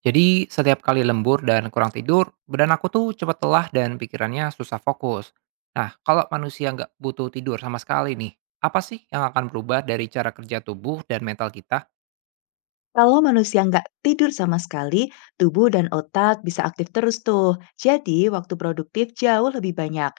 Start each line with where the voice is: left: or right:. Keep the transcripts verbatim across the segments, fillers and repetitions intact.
right: Jadi setiap kali lembur dan kurang tidur, badan aku tuh cepat lelah dan pikirannya susah fokus. Nah, kalau manusia nggak butuh tidur sama sekali nih, apa sih yang akan berubah dari cara kerja tubuh dan mental kita?
left: Kalau manusia nggak tidur sama sekali, tubuh dan otak bisa aktif terus tuh. Jadi, waktu produktif jauh lebih banyak.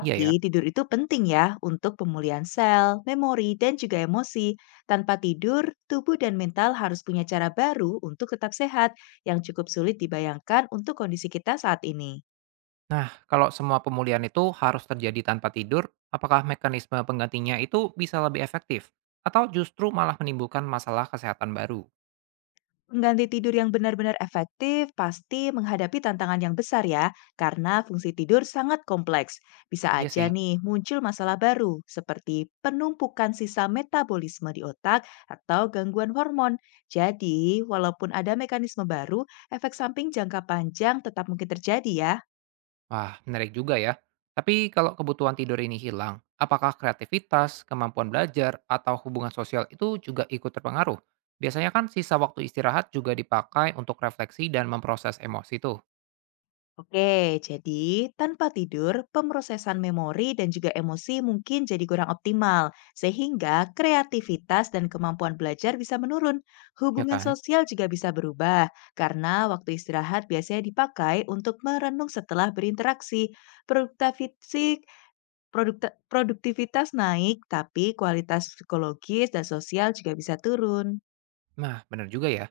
right: Iya ya.
left: tidur itu penting ya untuk pemulihan sel, memori, dan juga emosi. Tanpa tidur, tubuh dan mental harus punya cara baru untuk tetap sehat yang cukup sulit dibayangkan untuk kondisi kita saat ini.
right: Nah, kalau semua pemulihan itu harus terjadi tanpa tidur, apakah mekanisme penggantinya itu bisa lebih efektif? Atau justru malah menimbulkan masalah kesehatan baru?
left: Pengganti tidur yang benar-benar efektif pasti menghadapi tantangan yang besar ya, karena fungsi tidur sangat kompleks. Bisa
right: Iya
left: aja
right: sih.
left: nih muncul masalah baru, seperti penumpukan sisa metabolisme di otak atau gangguan hormon. Jadi, walaupun ada mekanisme baru, efek samping jangka panjang tetap mungkin terjadi ya.
right: Wah, menarik juga ya. Tapi kalau kebutuhan tidur ini hilang, apakah kreativitas, kemampuan belajar, atau hubungan sosial itu juga ikut terpengaruh? Biasanya kan sisa waktu istirahat juga dipakai untuk refleksi dan memproses emosi tuh,
left: Oke, jadi tanpa tidur, pemrosesan memori dan juga emosi mungkin jadi kurang optimal, sehingga kreativitas dan kemampuan belajar bisa menurun.
right: ya
left: Hubungan
right: kan?
left: sosial juga bisa berubah, karena waktu istirahat biasanya dipakai untuk merenung setelah berinteraksi. Produktivisi- produkta- produktivitas naik, tapi kualitas psikologis dan sosial juga bisa turun.
right: Nah, benar juga ya.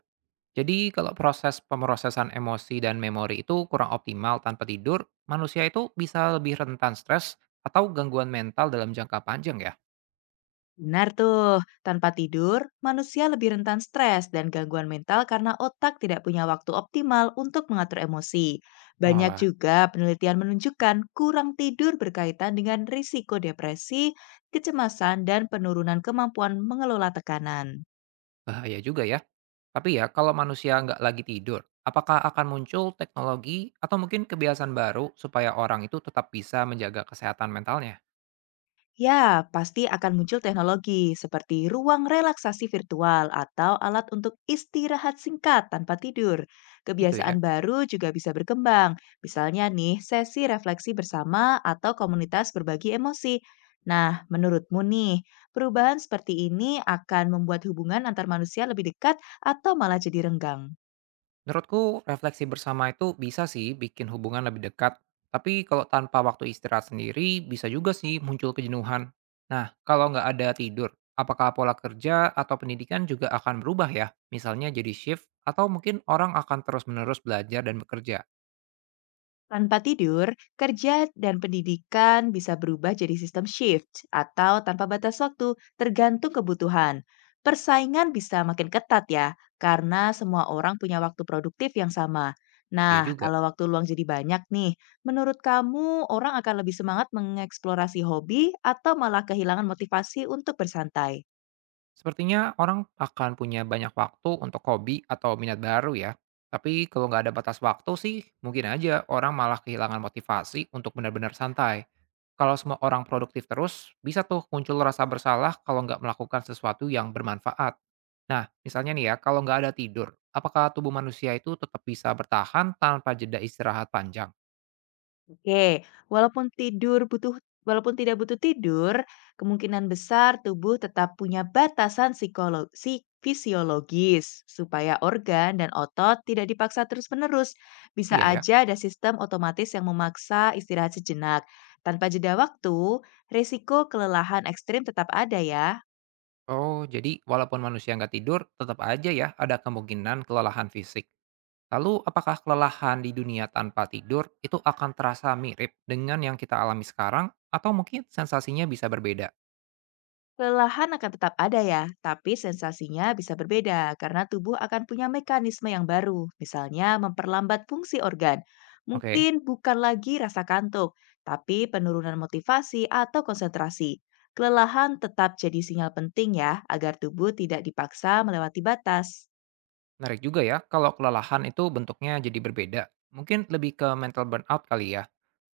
right: Jadi kalau proses pemrosesan emosi dan memori itu kurang optimal tanpa tidur, manusia itu bisa lebih rentan stres atau gangguan mental dalam jangka panjang ya.
left: Benar tuh, tanpa tidur, manusia lebih rentan stres dan gangguan mental karena otak tidak punya waktu optimal untuk mengatur emosi. Banyak
right: Walah,
left: juga penelitian menunjukkan kurang tidur berkaitan dengan risiko depresi, kecemasan, dan penurunan kemampuan mengelola tekanan.
right: bahaya juga ya. Tapi ya, kalau manusia nggak lagi tidur, apakah akan muncul teknologi atau mungkin kebiasaan baru supaya orang itu tetap bisa menjaga kesehatan mentalnya?
left: Ya, pasti akan muncul teknologi seperti ruang relaksasi virtual atau alat untuk istirahat singkat tanpa tidur.
right: Gitu ya.
left: Kebiasaan baru juga bisa berkembang, misalnya nih sesi refleksi bersama atau komunitas berbagi emosi. Nah, menurutmu nih, perubahan seperti ini akan membuat hubungan antar manusia lebih dekat atau malah jadi renggang?
right: Menurutku, refleksi bersama itu bisa sih bikin hubungan lebih dekat. Tapi kalau tanpa waktu istirahat sendiri, bisa juga sih muncul kejenuhan. Nah, kalau nggak ada tidur, apakah pola kerja atau pendidikan juga akan berubah ya? Misalnya jadi shift, atau mungkin orang akan terus-menerus belajar dan bekerja?
left: Tanpa tidur, kerja dan pendidikan bisa berubah jadi sistem shift atau tanpa batas waktu, tergantung kebutuhan. Persaingan bisa makin ketat ya, karena semua orang punya waktu produktif yang sama.
right: Iya
left: Nah,
right: juga.
left: kalau waktu luang jadi banyak nih, menurut kamu orang akan lebih semangat mengeksplorasi hobi atau malah kehilangan motivasi untuk bersantai?
right: Sepertinya orang akan punya banyak waktu untuk hobi atau minat baru ya. Tapi kalau nggak ada batas waktu sih, mungkin aja orang malah kehilangan motivasi untuk benar-benar santai. Kalau semua orang produktif terus, bisa tuh muncul rasa bersalah kalau nggak melakukan sesuatu yang bermanfaat. Nah, misalnya nih ya, kalau nggak ada tidur, apakah tubuh manusia itu tetap bisa bertahan tanpa jeda istirahat panjang?
left: Oke, walaupun tidur butuh walaupun tidak butuh tidur, kemungkinan besar tubuh tetap punya batasan psikolo- psi- fisiologis supaya organ dan otot tidak dipaksa terus-menerus. Bisa
right: Iya ya.
left: aja ada sistem otomatis yang memaksa istirahat sejenak. Tanpa jeda waktu, risiko kelelahan ekstrim tetap ada ya.
right: Oh, jadi walaupun manusia nggak tidur, tetap aja ya ada kemungkinan kelelahan fisik. Lalu, apakah kelelahan di dunia tanpa tidur itu akan terasa mirip dengan yang kita alami sekarang, atau mungkin sensasinya bisa berbeda?
left: Kelelahan akan tetap ada ya, tapi sensasinya bisa berbeda karena tubuh akan punya mekanisme yang baru, misalnya memperlambat fungsi organ.
right: Oke,
left: Mungkin bukan lagi rasa kantuk, tapi penurunan motivasi atau konsentrasi. Kelelahan tetap jadi sinyal penting ya, agar tubuh tidak dipaksa melewati batas.
right: menarik juga ya. Kalau kelelahan itu bentuknya jadi berbeda, mungkin lebih ke mental burnout kali ya.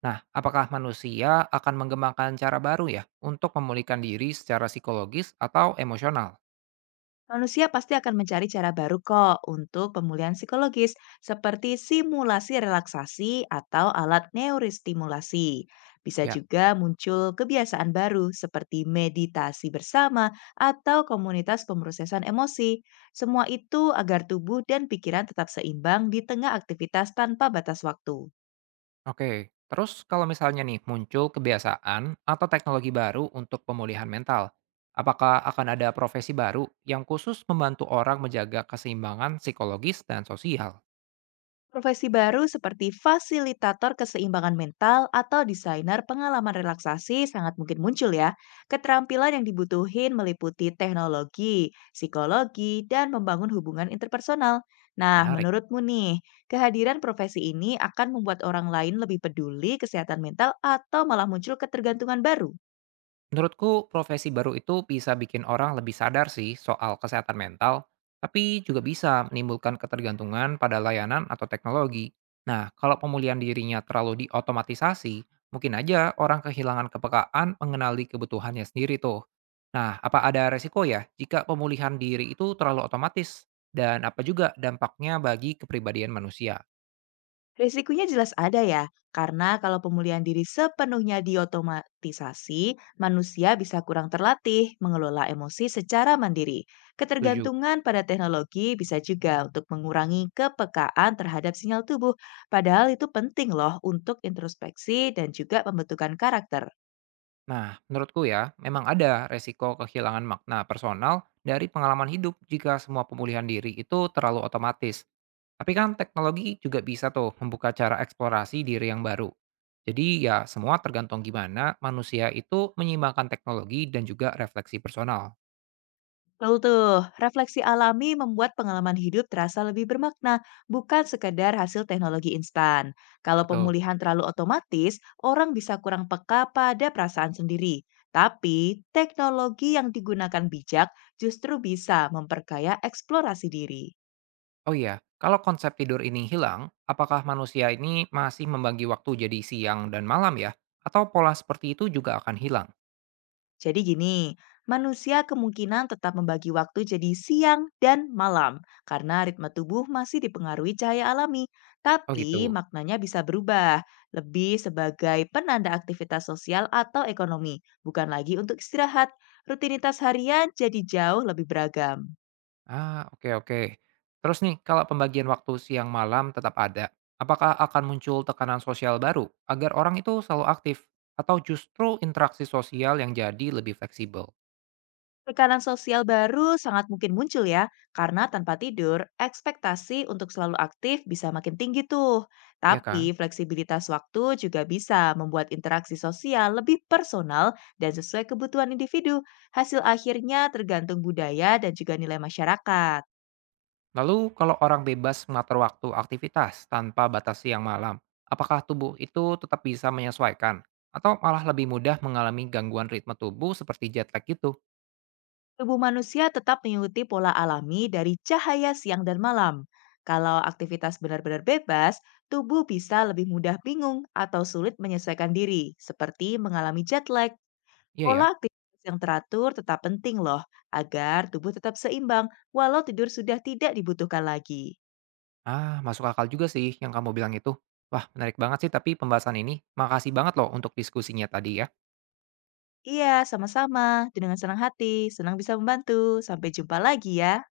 right: Nah, apakah manusia akan mengembangkan cara baru ya untuk memulihkan diri secara psikologis atau emosional?
left: Manusia pasti akan mencari cara baru kok untuk pemulihan psikologis, seperti simulasi relaksasi atau alat neurostimulasi. Bisa
right: Ya.
left: juga muncul kebiasaan baru seperti meditasi bersama atau komunitas pemrosesan emosi. Semua itu agar tubuh dan pikiran tetap seimbang di tengah aktivitas tanpa batas waktu.
right: Oke, terus kalau misalnya nih muncul kebiasaan atau teknologi baru untuk pemulihan mental, apakah akan ada profesi baru yang khusus membantu orang menjaga keseimbangan psikologis dan sosial?
left: Profesi baru seperti fasilitator keseimbangan mental atau desainer pengalaman relaksasi sangat mungkin muncul ya. Keterampilan yang dibutuhin meliputi teknologi, psikologi, dan membangun hubungan interpersonal. Nah,
right: Menarik.
left: menurutmu nih, kehadiran profesi ini akan membuat orang lain lebih peduli kesehatan mental atau malah muncul ketergantungan baru?
right: Menurutku, profesi baru itu bisa bikin orang lebih sadar sih soal kesehatan mental, tapi juga bisa menimbulkan ketergantungan pada layanan atau teknologi. Nah, kalau pemulihan dirinya terlalu diotomatisasi, mungkin aja orang kehilangan kepekaan mengenali kebutuhannya sendiri tuh. Nah, apa ada resiko ya jika pemulihan diri itu terlalu otomatis? Dan apa juga dampaknya bagi kepribadian manusia?
left: Risikonya jelas ada ya, karena kalau pemulihan diri sepenuhnya diotomatisasi, manusia bisa kurang terlatih mengelola emosi secara mandiri.
right: Setuju.
left: Ketergantungan pada teknologi bisa juga untuk mengurangi kepekaan terhadap sinyal tubuh, padahal itu penting loh untuk introspeksi dan juga pembentukan karakter.
right: Nah, menurutku ya, memang ada resiko kehilangan makna personal dari pengalaman hidup jika semua pemulihan diri itu terlalu otomatis. Tapi kan teknologi juga bisa tuh membuka cara eksplorasi diri yang baru. Jadi ya semua tergantung gimana manusia itu menyeimbangkan teknologi dan juga refleksi personal.
left: Betul tuh, refleksi alami membuat pengalaman hidup terasa lebih bermakna, bukan sekedar hasil teknologi instan. Kalau
right: Betul.
left: pemulihan terlalu otomatis, orang bisa kurang peka pada perasaan sendiri. Tapi, teknologi yang digunakan bijak justru bisa memperkaya eksplorasi diri.
right: Oh iya, kalau konsep tidur ini hilang, apakah manusia ini masih membagi waktu jadi siang dan malam ya? Atau pola seperti itu juga akan hilang?
left: Jadi gini, manusia kemungkinan tetap membagi waktu jadi siang dan malam karena ritme tubuh masih dipengaruhi cahaya alami,
right: Oh
left: tapi
right: gitu.
left: maknanya bisa berubah, lebih sebagai penanda aktivitas sosial atau ekonomi, bukan lagi untuk istirahat. Rutinitas harian jadi jauh lebih beragam.
right: Ah, oke oke. Terus nih, kalau pembagian waktu siang malam tetap ada, apakah akan muncul tekanan sosial baru agar orang itu selalu aktif? Atau justru interaksi sosial yang jadi lebih fleksibel?
left: Tekanan sosial baru sangat mungkin muncul ya, karena tanpa tidur, ekspektasi untuk selalu aktif bisa makin tinggi tuh.
right: Iya
left: Tapi
right: kan?
left: fleksibilitas waktu juga bisa membuat interaksi sosial lebih personal dan sesuai kebutuhan individu. Hasil akhirnya tergantung budaya dan juga nilai masyarakat.
right: Lalu kalau orang bebas mengatur waktu aktivitas tanpa batas siang malam, apakah tubuh itu tetap bisa menyesuaikan? Atau malah lebih mudah mengalami gangguan ritme tubuh seperti jet lag gitu?
left: Tubuh manusia tetap mengikuti pola alami dari cahaya siang dan malam. Kalau aktivitas benar-benar bebas, tubuh bisa lebih mudah bingung atau sulit menyesuaikan diri, seperti mengalami jet lag.
right: Iya
left: Pola
right: ya?
left: aktivitas yang teratur tetap penting loh, agar tubuh tetap seimbang walau tidur sudah tidak dibutuhkan lagi.
right: Ah, masuk akal juga sih yang kamu bilang itu. Wah, menarik banget sih tapi pembahasan ini. Makasih banget loh untuk diskusinya tadi ya.
left: Iya, sama-sama. Dengan senang hati, senang bisa membantu. Sampai jumpa lagi ya.